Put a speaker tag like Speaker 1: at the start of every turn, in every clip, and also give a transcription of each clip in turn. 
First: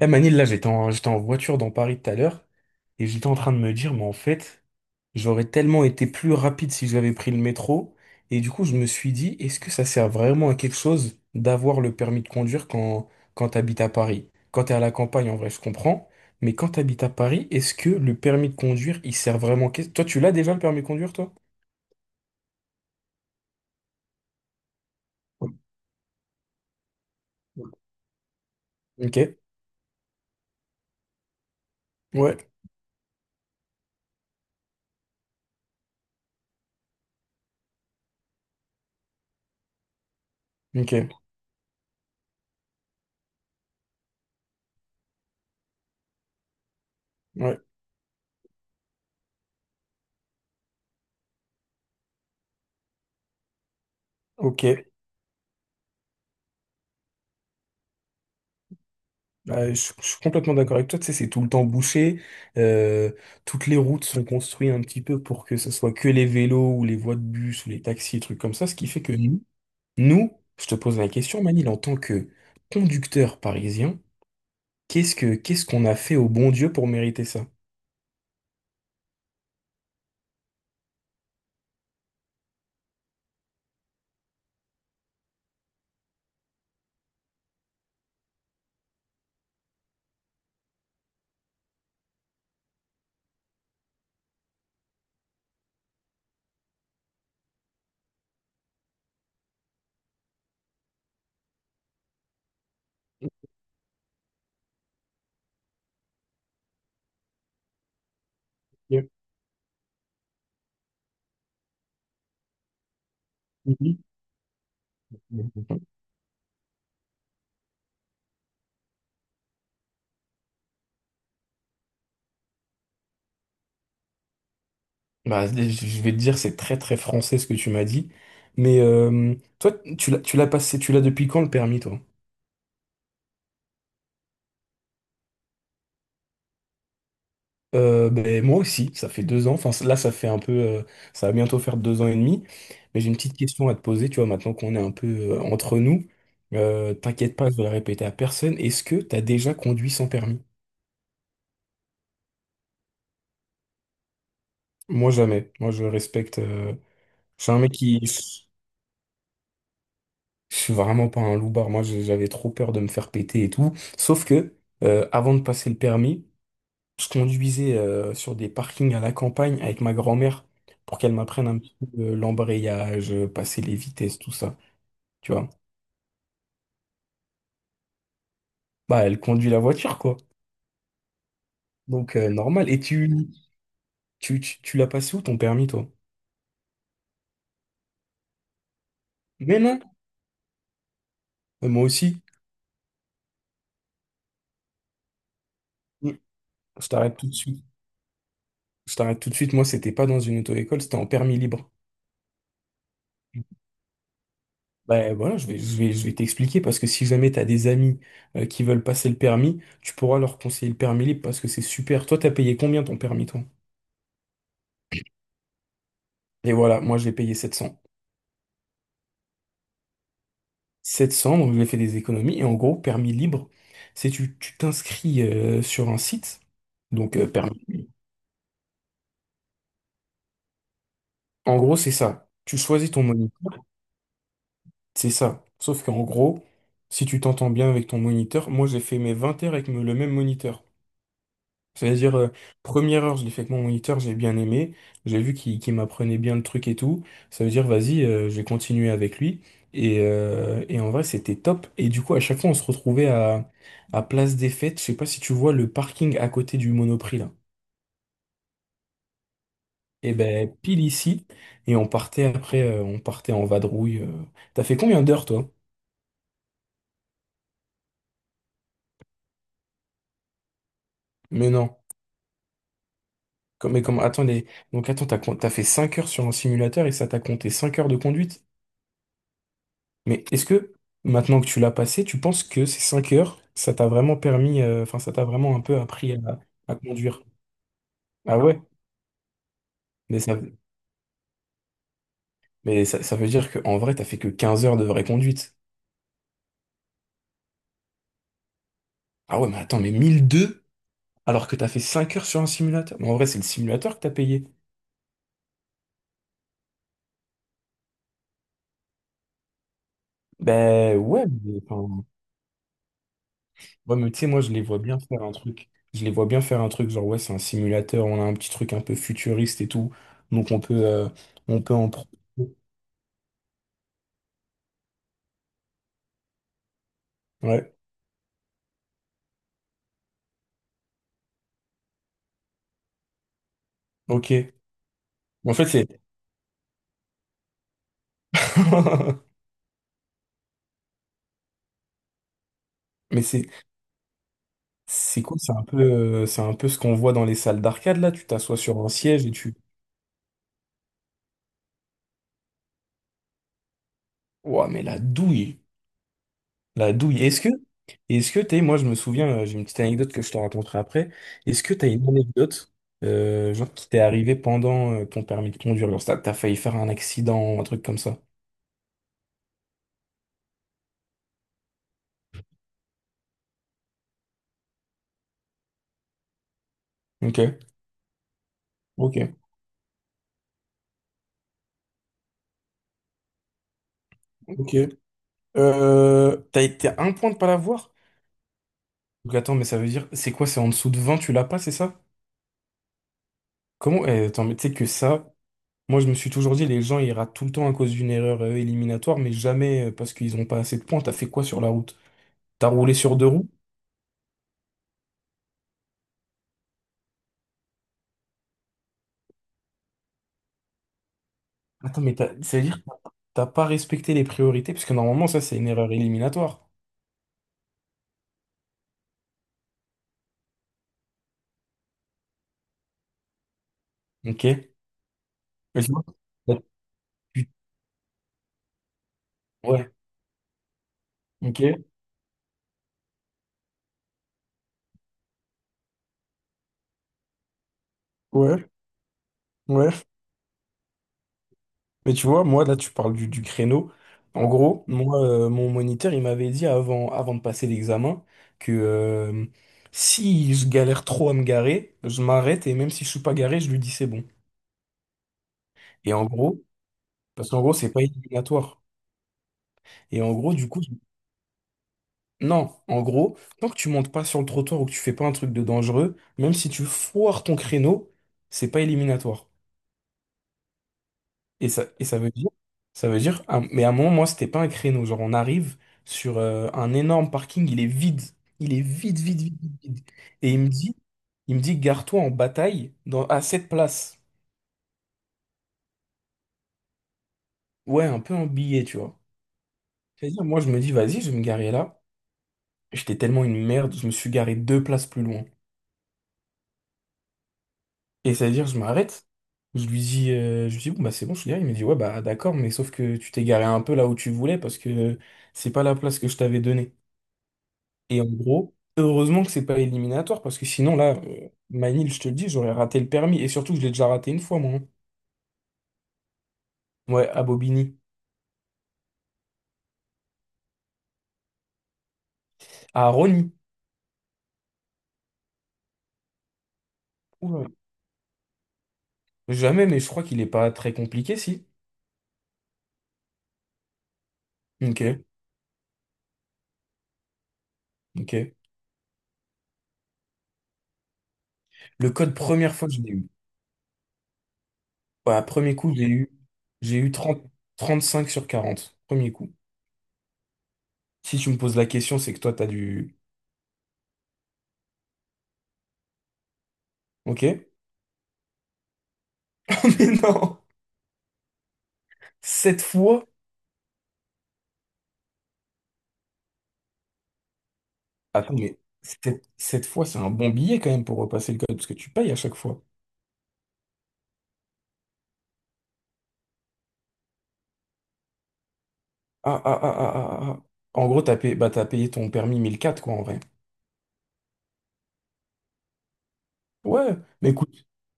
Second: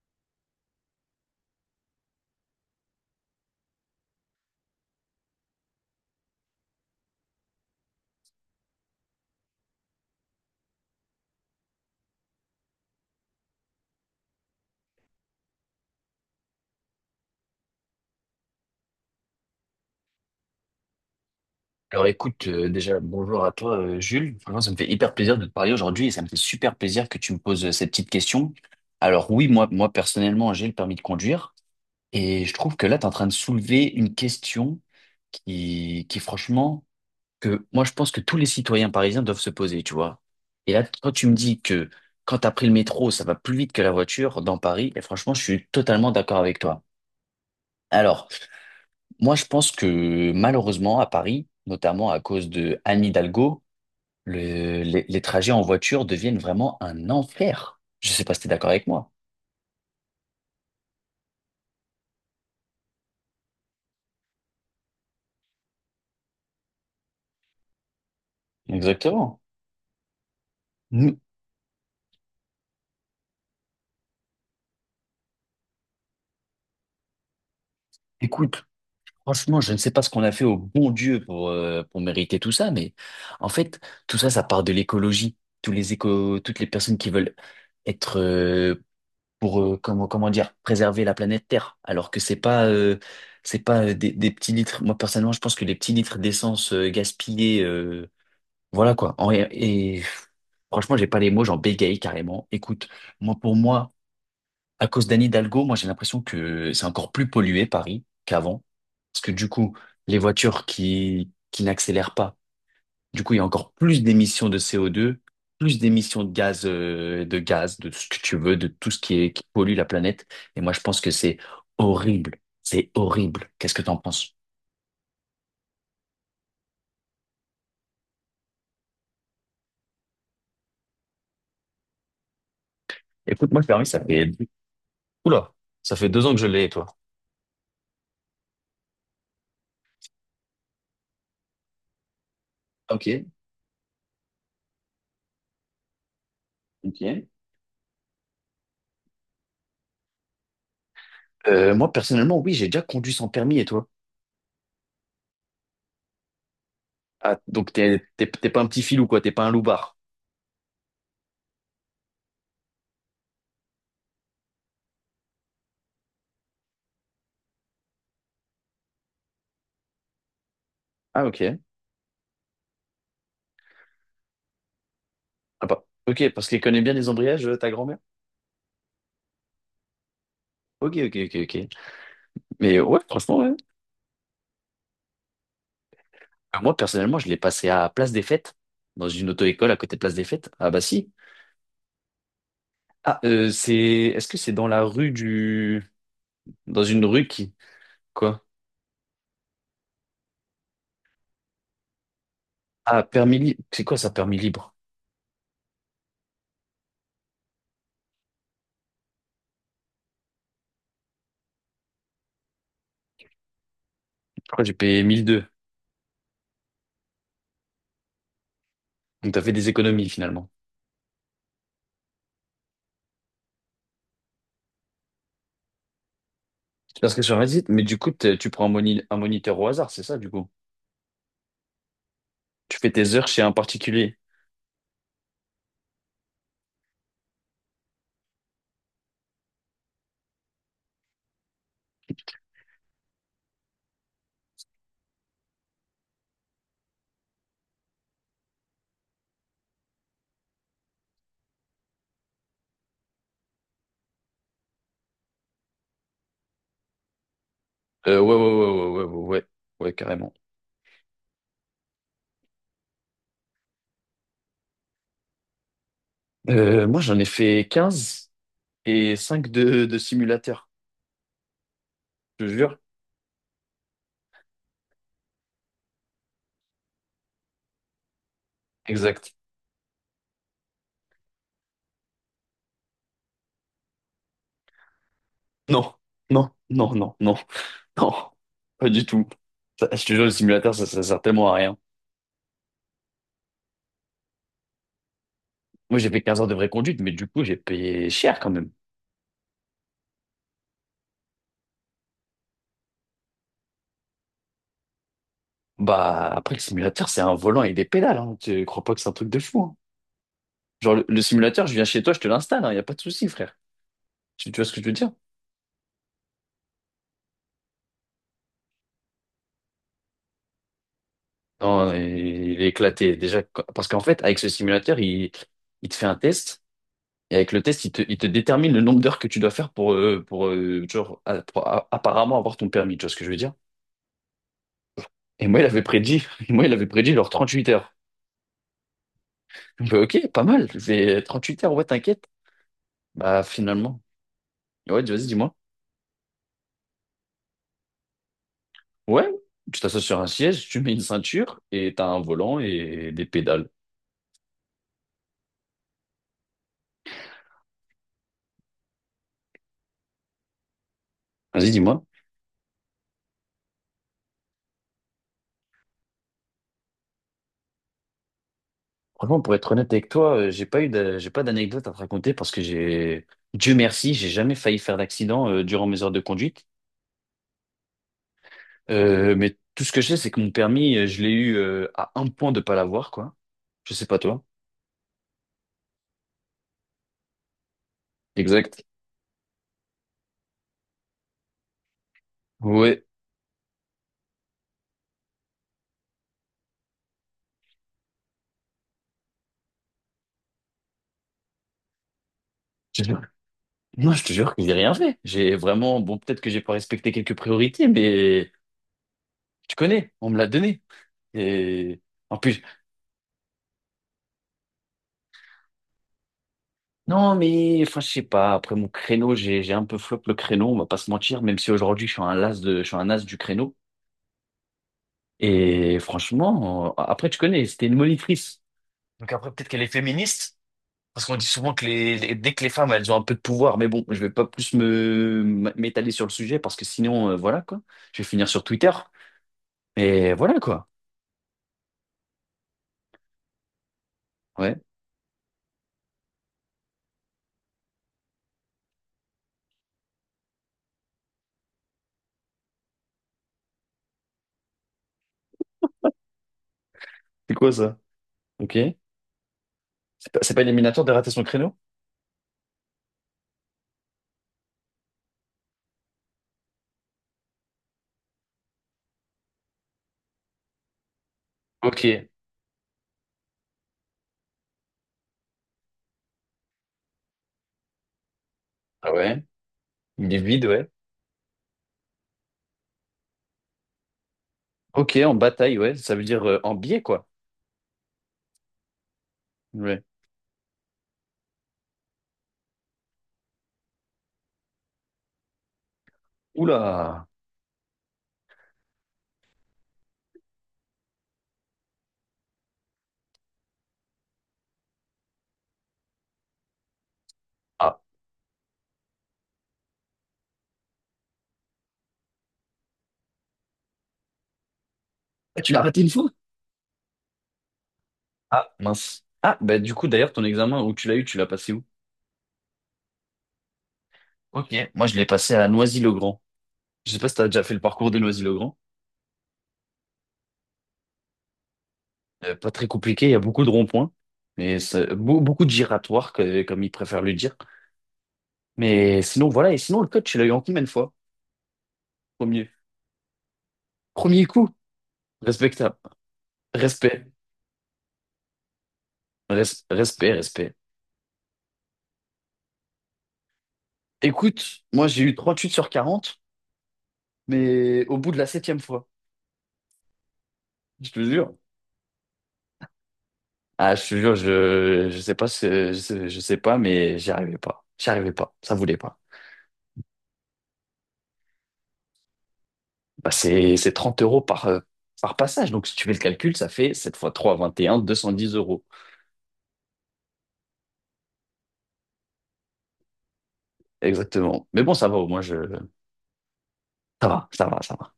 Speaker 1: Eh Manil, là j'étais en voiture dans Paris tout à l'heure et j'étais en train de me dire, mais en fait, j'aurais tellement été plus rapide si j'avais pris le métro. Et du coup, je me suis dit, est-ce que ça sert vraiment à quelque chose d'avoir le permis de conduire quand t'habites à Paris? Quand t'es à la campagne, en vrai, je comprends. Mais quand t'habites à Paris, est-ce que le permis de conduire, il sert vraiment? Toi, tu l'as déjà le permis de conduire, toi?
Speaker 2: Alors écoute, déjà bonjour à toi, Jules. Franchement, ça me fait hyper plaisir de te
Speaker 1: Oui.
Speaker 2: parler aujourd'hui et ça me fait super plaisir que tu me poses cette petite question.
Speaker 1: Ok.
Speaker 2: Alors oui, moi, personnellement, j'ai le permis de conduire
Speaker 1: Ouais.
Speaker 2: et je trouve que là, tu es en train de soulever une question qui franchement, que moi, je pense que tous les citoyens parisiens doivent se poser, tu vois. Et là,
Speaker 1: Ok.
Speaker 2: quand tu me dis que quand tu as pris le métro, ça va plus vite que la voiture dans Paris, et franchement, je suis totalement d'accord avec toi.
Speaker 1: Ouais.
Speaker 2: Alors, moi, je pense que malheureusement, à Paris, notamment à cause de Anne Hidalgo,
Speaker 1: Ok.
Speaker 2: les trajets en voiture deviennent vraiment un enfer. Je sais pas si tu es d'accord avec moi.
Speaker 1: Bah, je suis complètement d'accord avec toi, tu sais, c'est tout le temps bouché. euh, Toutes les routes sont construites un petit peu pour que ce soit que les vélos ou les voies de bus ou les taxis, trucs comme ça, ce qui fait que. Mhm.
Speaker 2: Exactement.
Speaker 1: Nous, je te pose la
Speaker 2: Nous-
Speaker 1: question, Manil, en tant que conducteur parisien, qu'est-ce qu'on a fait au bon Dieu pour mériter ça?
Speaker 2: écoute, franchement, je ne sais pas ce qu'on a fait au bon Dieu pour mériter tout ça, mais en fait, tout ça, ça part de l'écologie. Toutes les personnes qui veulent être pour comment dire, préserver la planète Terre alors que c'est pas des petits litres, moi personnellement je pense que les petits litres d'essence gaspillés, voilà quoi. Franchement, j'ai pas les mots, j'en bégaye carrément. Écoute, moi, pour moi, à cause d'Anne Hidalgo, moi j'ai l'impression que c'est encore plus pollué Paris qu'avant.
Speaker 1: Bien.
Speaker 2: Parce que du coup, les voitures qui n'accélèrent pas, du coup, il y a encore
Speaker 1: Mhm.
Speaker 2: plus d'émissions de CO2, plus
Speaker 1: Mhm.
Speaker 2: d'émissions de gaz, de tout ce que tu veux, de tout ce qui est, qui pollue la planète. Et moi, je pense que c'est horrible. C'est horrible. Qu'est-ce que t'en penses?
Speaker 1: Bah, je vais te dire, c'est très très français ce que tu m'as dit, mais toi, tu l'as passé, tu l'as depuis quand le permis, toi?
Speaker 2: Écoute, moi, le permis, oula, ça fait 2 ans que je l'ai, et toi?
Speaker 1: Ben, moi aussi, ça fait 2 ans. Enfin, là, ça fait un peu, ça va bientôt faire 2 ans et demi. Mais
Speaker 2: Ok,
Speaker 1: j'ai une petite question à te poser. Tu vois, maintenant qu'on est un peu entre nous,
Speaker 2: ok.
Speaker 1: t'inquiète pas, je vais la répéter à personne. Est-ce que t'as déjà conduit sans permis?
Speaker 2: Moi, personnellement, oui, j'ai déjà conduit sans permis, et toi?
Speaker 1: Moi, jamais. Moi, je respecte.
Speaker 2: Ah,
Speaker 1: Je suis un
Speaker 2: donc
Speaker 1: mec qui,
Speaker 2: t'es pas un petit filou, quoi, t'es pas un loupard.
Speaker 1: je suis vraiment pas un loupard. Moi, j'avais trop peur de me faire péter et tout. Sauf que, avant de passer le permis. Se conduisait sur des parkings à la campagne avec ma grand-mère pour qu'elle
Speaker 2: Ah,
Speaker 1: m'apprenne
Speaker 2: ok.
Speaker 1: un petit peu l'embrayage, passer les vitesses, tout ça. Tu vois?
Speaker 2: Ah bah, ok, parce qu'elle connaît bien les embrayages, ta grand-mère.
Speaker 1: Bah, elle conduit la voiture, quoi.
Speaker 2: Ok, ok, ok, ok.
Speaker 1: Donc, normal.
Speaker 2: Mais
Speaker 1: Et
Speaker 2: euh, ouais,
Speaker 1: tu,
Speaker 2: franchement, ouais.
Speaker 1: tu, tu, tu l'as passé où ton permis, toi?
Speaker 2: Moi, personnellement, je l'ai passé à Place des Fêtes, dans une
Speaker 1: Mais
Speaker 2: auto-école à
Speaker 1: non,
Speaker 2: côté de Place des Fêtes, à Bassy.
Speaker 1: Moi aussi.
Speaker 2: Ah, c'est. Est-ce que c'est dans la rue du.
Speaker 1: Mm.
Speaker 2: Dans
Speaker 1: Je
Speaker 2: une
Speaker 1: t'arrête
Speaker 2: rue
Speaker 1: tout de
Speaker 2: qui.
Speaker 1: suite.
Speaker 2: Quoi?
Speaker 1: Je t'arrête tout de suite. Moi, c'était pas dans une auto-école, c'était en permis libre.
Speaker 2: Ah, permis libre. C'est quoi ça, permis libre?
Speaker 1: Ben voilà, je vais t'expliquer parce que si jamais t'as des amis qui veulent passer le permis, tu pourras leur conseiller le permis libre parce que c'est super. Toi, t'as payé combien ton permis, toi?
Speaker 2: Je crois que j'ai payé 1002.
Speaker 1: Et voilà, moi j'ai payé 700.
Speaker 2: Donc t'as fait des économies finalement.
Speaker 1: 700, donc j'ai fait des économies. Et en gros, permis libre, c'est tu t'inscris sur un site,
Speaker 2: Parce
Speaker 1: donc
Speaker 2: que sur
Speaker 1: permis.
Speaker 2: Reddit, mais du coup, tu prends un moniteur au hasard, c'est ça, du coup?
Speaker 1: En gros, c'est ça. Tu
Speaker 2: Tu
Speaker 1: choisis
Speaker 2: fais
Speaker 1: ton
Speaker 2: tes heures chez un
Speaker 1: moniteur,
Speaker 2: particulier.
Speaker 1: c'est ça. Sauf qu'en gros, si tu t'entends bien avec ton moniteur, moi j'ai fait mes 20 heures avec le même moniteur. C'est-à-dire, première heure, je l'ai fait avec mon moniteur, j'ai bien aimé. J'ai vu qu'il m'apprenait bien le truc et tout. Ça veut dire, vas-y, je vais continuer avec lui. Et en vrai, c'était top. Et du coup, à chaque fois, on se retrouvait à Place des Fêtes. Je sais pas si tu vois le parking à côté du Monoprix, là.
Speaker 2: Ouais, ouais, ouais, ouais, ouais, ouais, ouais, ouais,
Speaker 1: Et
Speaker 2: carrément.
Speaker 1: ben, pile ici. Et on partait après, on partait en vadrouille. T'as fait combien d'heures, toi?
Speaker 2: Moi, j'en ai fait 15 et 5 de simulateurs,
Speaker 1: Mais non.
Speaker 2: je te jure.
Speaker 1: Mais comme, attendez. Donc, attends, t'as fait 5 heures sur un simulateur et ça t'a compté 5 heures de conduite?
Speaker 2: Exact.
Speaker 1: Mais est-ce que, maintenant que tu l'as passé, tu penses que ces 5 heures, ça t'a vraiment permis, enfin, ça t'a vraiment un peu
Speaker 2: Non,
Speaker 1: appris à,
Speaker 2: non,
Speaker 1: à
Speaker 2: non, non,
Speaker 1: conduire?
Speaker 2: non, non,
Speaker 1: Ah ouais?
Speaker 2: pas du tout. Ça, je te
Speaker 1: Mais
Speaker 2: jure, le
Speaker 1: ça,
Speaker 2: simulateur, ça sert tellement à rien.
Speaker 1: Ça veut dire qu'en vrai, t'as fait que 15 heures de vraie conduite.
Speaker 2: Moi, j'ai fait 15 heures de vraie conduite, mais du coup, j'ai payé cher quand même.
Speaker 1: Ah ouais, mais attends, mais 1002 alors que t'as fait 5 heures sur un simulateur? Mais en vrai, c'est le simulateur que t'as payé.
Speaker 2: Bah, après, le simulateur, c'est un volant et des pédales, hein. Tu crois pas que c'est un truc de fou, hein. Genre,
Speaker 1: Ben
Speaker 2: le
Speaker 1: ouais, mais,
Speaker 2: simulateur, je viens chez
Speaker 1: enfin,
Speaker 2: toi, je te l'installe. Il n'y a pas de souci, frère.
Speaker 1: ouais, mais tu sais, moi, je
Speaker 2: Tu
Speaker 1: les
Speaker 2: vois ce
Speaker 1: vois
Speaker 2: que je veux
Speaker 1: bien
Speaker 2: dire?
Speaker 1: faire un truc. Je les vois bien faire un truc, genre, ouais, c'est un simulateur, on a un petit truc un peu futuriste et tout. Donc, on peut en
Speaker 2: Non, il est éclaté. Déjà, parce qu'en fait, avec ce simulateur, il te fait un test. Et avec le
Speaker 1: ouais,
Speaker 2: test, il te détermine le nombre d'heures que tu dois faire pour, genre, apparemment avoir ton permis. Tu vois ce que je veux dire?
Speaker 1: ok.
Speaker 2: Et
Speaker 1: En
Speaker 2: moi, il
Speaker 1: fait,
Speaker 2: avait
Speaker 1: c'est
Speaker 2: prédit, moi, il avait prédit genre 38 heures. Je fais, ok, pas mal. C'est 38 heures, ouais, t'inquiète.
Speaker 1: mais
Speaker 2: Bah,
Speaker 1: c'est
Speaker 2: finalement. Ouais,
Speaker 1: c'est
Speaker 2: vas-y,
Speaker 1: cool, c'est
Speaker 2: dis-moi.
Speaker 1: un peu euh, c'est un peu ce qu'on voit dans les salles d'arcade là, tu t'assois sur un siège
Speaker 2: Ouais,
Speaker 1: et tu.
Speaker 2: tu t'assois sur un siège, tu mets une ceinture et t'as un volant et des pédales.
Speaker 1: Ouah, mais la douille, la douille. Est-ce que t'es Moi, je me souviens, j'ai une petite anecdote que je te raconterai après. Est-ce
Speaker 2: Vas-y,
Speaker 1: que t'as
Speaker 2: dis-moi.
Speaker 1: une anecdote genre qui t'est arrivée pendant ton permis de conduire, genre t'as failli faire un accident, un truc comme ça.
Speaker 2: Franchement, pour être honnête avec toi, j'ai pas d'anecdote à te raconter parce que j'ai, Dieu merci, j'ai jamais failli faire d'accident durant mes heures de conduite.
Speaker 1: Ok, ok,
Speaker 2: Mais tout ce que je sais, c'est que mon permis, je l'ai eu, à un point de pas l'avoir, quoi. Je sais pas toi.
Speaker 1: ok. T'as été à un point de pas l'avoir?
Speaker 2: Exact.
Speaker 1: Donc attends, mais ça veut dire c'est quoi? C'est en dessous de 20, tu l'as pas, c'est ça?
Speaker 2: Ouais.
Speaker 1: Comment? Eh, attends, mais tu sais que ça. Moi, je me suis toujours dit, les gens, ils ratent tout le temps à cause d'une erreur éliminatoire, mais jamais parce qu'ils n'ont pas assez de points. T'as fait quoi sur la route? T'as roulé
Speaker 2: Je te
Speaker 1: sur
Speaker 2: jure.
Speaker 1: deux roues?
Speaker 2: Non, je te jure que j'ai rien fait. J'ai vraiment, bon, peut-être que j'ai pas respecté quelques priorités, mais tu connais, on me l'a donné. Et
Speaker 1: Attends, mais
Speaker 2: en plus,
Speaker 1: c'est-à-dire que t'as pas respecté les priorités, parce que normalement, ça, c'est une erreur éliminatoire.
Speaker 2: non, mais enfin, je sais pas. Après mon créneau, j'ai un peu flop le créneau. On va pas se mentir, même si aujourd'hui je suis un as du créneau.
Speaker 1: Ok? Mais tu
Speaker 2: Et
Speaker 1: vois, là,
Speaker 2: franchement, après, tu
Speaker 1: tu-
Speaker 2: connais, c'était une monitrice. Donc après, peut-être qu'elle est
Speaker 1: ouais,
Speaker 2: féministe, parce qu'on dit
Speaker 1: ok,
Speaker 2: souvent que dès que les femmes elles ont un peu de pouvoir, mais bon, je vais pas plus me m'étaler sur le sujet, parce que sinon, voilà, quoi. Je vais finir sur
Speaker 1: ouais,
Speaker 2: Twitter.
Speaker 1: ouais.
Speaker 2: Mais voilà, quoi.
Speaker 1: Mais tu vois, moi, là, tu parles du créneau. En
Speaker 2: Ouais.
Speaker 1: gros, moi, mon moniteur, il m'avait dit avant de passer l'examen que si je galère trop à me garer, je m'arrête et même si je suis pas garé, je lui dis c'est bon. Et en gros, Parce
Speaker 2: C'est
Speaker 1: qu'en
Speaker 2: quoi
Speaker 1: gros, c'est
Speaker 2: ça?
Speaker 1: pas
Speaker 2: Ok.
Speaker 1: éliminatoire. Et en
Speaker 2: C'est
Speaker 1: gros,
Speaker 2: pas
Speaker 1: du coup,
Speaker 2: éliminatoire de rater son créneau?
Speaker 1: non, en gros, tant que tu montes pas sur le trottoir ou que tu fais pas un truc de dangereux, même si tu foires ton créneau, c'est pas éliminatoire. Et ça
Speaker 2: Ok.
Speaker 1: veut dire, ah, mais à un moment, moi, c'était pas un créneau. Genre, on arrive sur un énorme parking, il est vide. Il est
Speaker 2: Ah
Speaker 1: vide, vide,
Speaker 2: ouais.
Speaker 1: vide, vide, vide.
Speaker 2: Il est
Speaker 1: Et il
Speaker 2: vide,
Speaker 1: me
Speaker 2: ouais.
Speaker 1: dit, il me dit, gare-toi en bataille à cette place.
Speaker 2: Ok, en bataille, ouais. Ça veut dire en biais, quoi.
Speaker 1: Ouais, un peu en billet, tu vois.
Speaker 2: Ouais.
Speaker 1: C'est-à-dire, moi, je me dis, vas-y, je vais me garer là. J'étais tellement une merde, je me suis garé 2 places plus loin.
Speaker 2: Oula.
Speaker 1: Et c'est à dire, je m'arrête. Je lui dis, bon, bah, c'est bon, je suis là. Il me dit, ouais, bah, d'accord, mais sauf que tu t'es garé un peu là où tu voulais parce que c'est pas la place que je t'avais donnée.
Speaker 2: Ah,
Speaker 1: Et en gros, heureusement que c'est pas éliminatoire parce que sinon, là, Manil, je te le dis, j'aurais raté le permis. Et surtout, que je l'ai déjà raté une fois, moi, hein.
Speaker 2: tu l'as raté une fois?
Speaker 1: Ouais, à Bobigny.
Speaker 2: Ah, mince. Ah, bah du coup, d'ailleurs, ton examen où tu l'as eu, tu l'as passé où?
Speaker 1: À Rony.
Speaker 2: Ok, moi je l'ai passé à Noisy-le-Grand. Je sais pas si tu as déjà
Speaker 1: Oula.
Speaker 2: fait le parcours de Noisy-le-Grand.
Speaker 1: Jamais, mais je crois qu'il est pas très compliqué, si.
Speaker 2: Pas très compliqué, il y a beaucoup de ronds-points, mais
Speaker 1: Ok,
Speaker 2: beaucoup de giratoires, comme ils préfèrent le dire.
Speaker 1: ok.
Speaker 2: Mais sinon, voilà, et sinon, le coach, il a eu en combien de fois?
Speaker 1: Le code,
Speaker 2: Premier.
Speaker 1: première fois, je l'ai eu.
Speaker 2: Premier coup,
Speaker 1: Ouais, premier coup,
Speaker 2: respectable.
Speaker 1: j'ai eu
Speaker 2: Respect.
Speaker 1: 35/40. Premier coup.
Speaker 2: Respect, respect.
Speaker 1: Si tu me poses la question, c'est que toi, t'as du.
Speaker 2: Écoute, moi j'ai eu 38 sur 40,
Speaker 1: Ok.
Speaker 2: mais au bout de la septième fois,
Speaker 1: Mais non.
Speaker 2: je te jure.
Speaker 1: Cette fois.
Speaker 2: Ah, je te jure, je sais pas, je sais pas, mais j'y arrivais pas. J'y arrivais pas,
Speaker 1: Attends,
Speaker 2: ça
Speaker 1: mais
Speaker 2: voulait pas.
Speaker 1: cette fois, c'est un bon billet quand même pour repasser le code, parce que tu payes à chaque fois.
Speaker 2: Bah, c'est 30 euros par passage. Donc, si tu fais le calcul, ça fait 7 fois trois 21 210 euros.
Speaker 1: Ah, ah, ah, ah, ah, ah, ah. En gros, t'as payé ton permis 1004, quoi, en vrai.
Speaker 2: Exactement. Mais bon, ça va, au moins, je...
Speaker 1: Ouais,
Speaker 2: ça va,
Speaker 1: mais
Speaker 2: ça va, ça va.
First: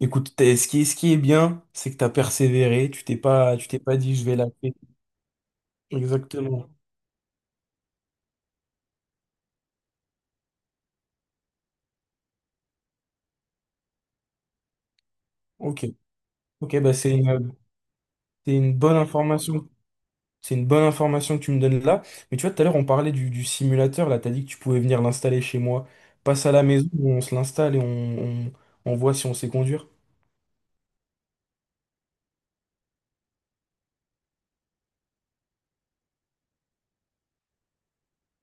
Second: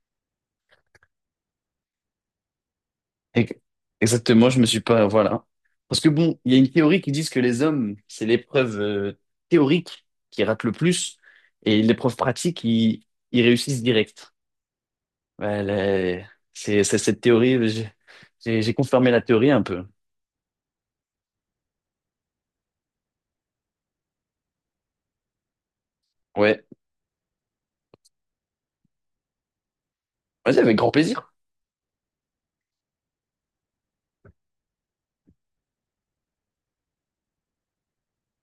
Speaker 1: ce qui est bien, c'est que t'as persévéré, tu t'es
Speaker 2: Et.
Speaker 1: pas, tu t'es pas dit, je vais la
Speaker 2: Exactement, je me
Speaker 1: faire.
Speaker 2: suis pas. Voilà. Parce que bon, il y a
Speaker 1: Exactement.
Speaker 2: une théorie qui dit que les hommes, c'est l'épreuve théorique qui rate le plus et l'épreuve pratique, ils réussissent direct. Ouais,
Speaker 1: Ok. Ok,
Speaker 2: c'est
Speaker 1: bah,
Speaker 2: c'est
Speaker 1: c'est
Speaker 2: cette
Speaker 1: une,
Speaker 2: théorie, j'ai
Speaker 1: c'est
Speaker 2: j'ai-
Speaker 1: une
Speaker 2: j'ai
Speaker 1: bonne
Speaker 2: confirmé la théorie un
Speaker 1: information.
Speaker 2: peu.
Speaker 1: C'est une bonne information que tu me donnes là. Mais tu vois, tout à l'heure, on parlait du simulateur. Là, t'as dit que tu pouvais venir l'installer chez moi. Passe à la
Speaker 2: Ouais,
Speaker 1: maison, on se l'installe et on voit si on sait conduire.
Speaker 2: vas-y, avec grand plaisir.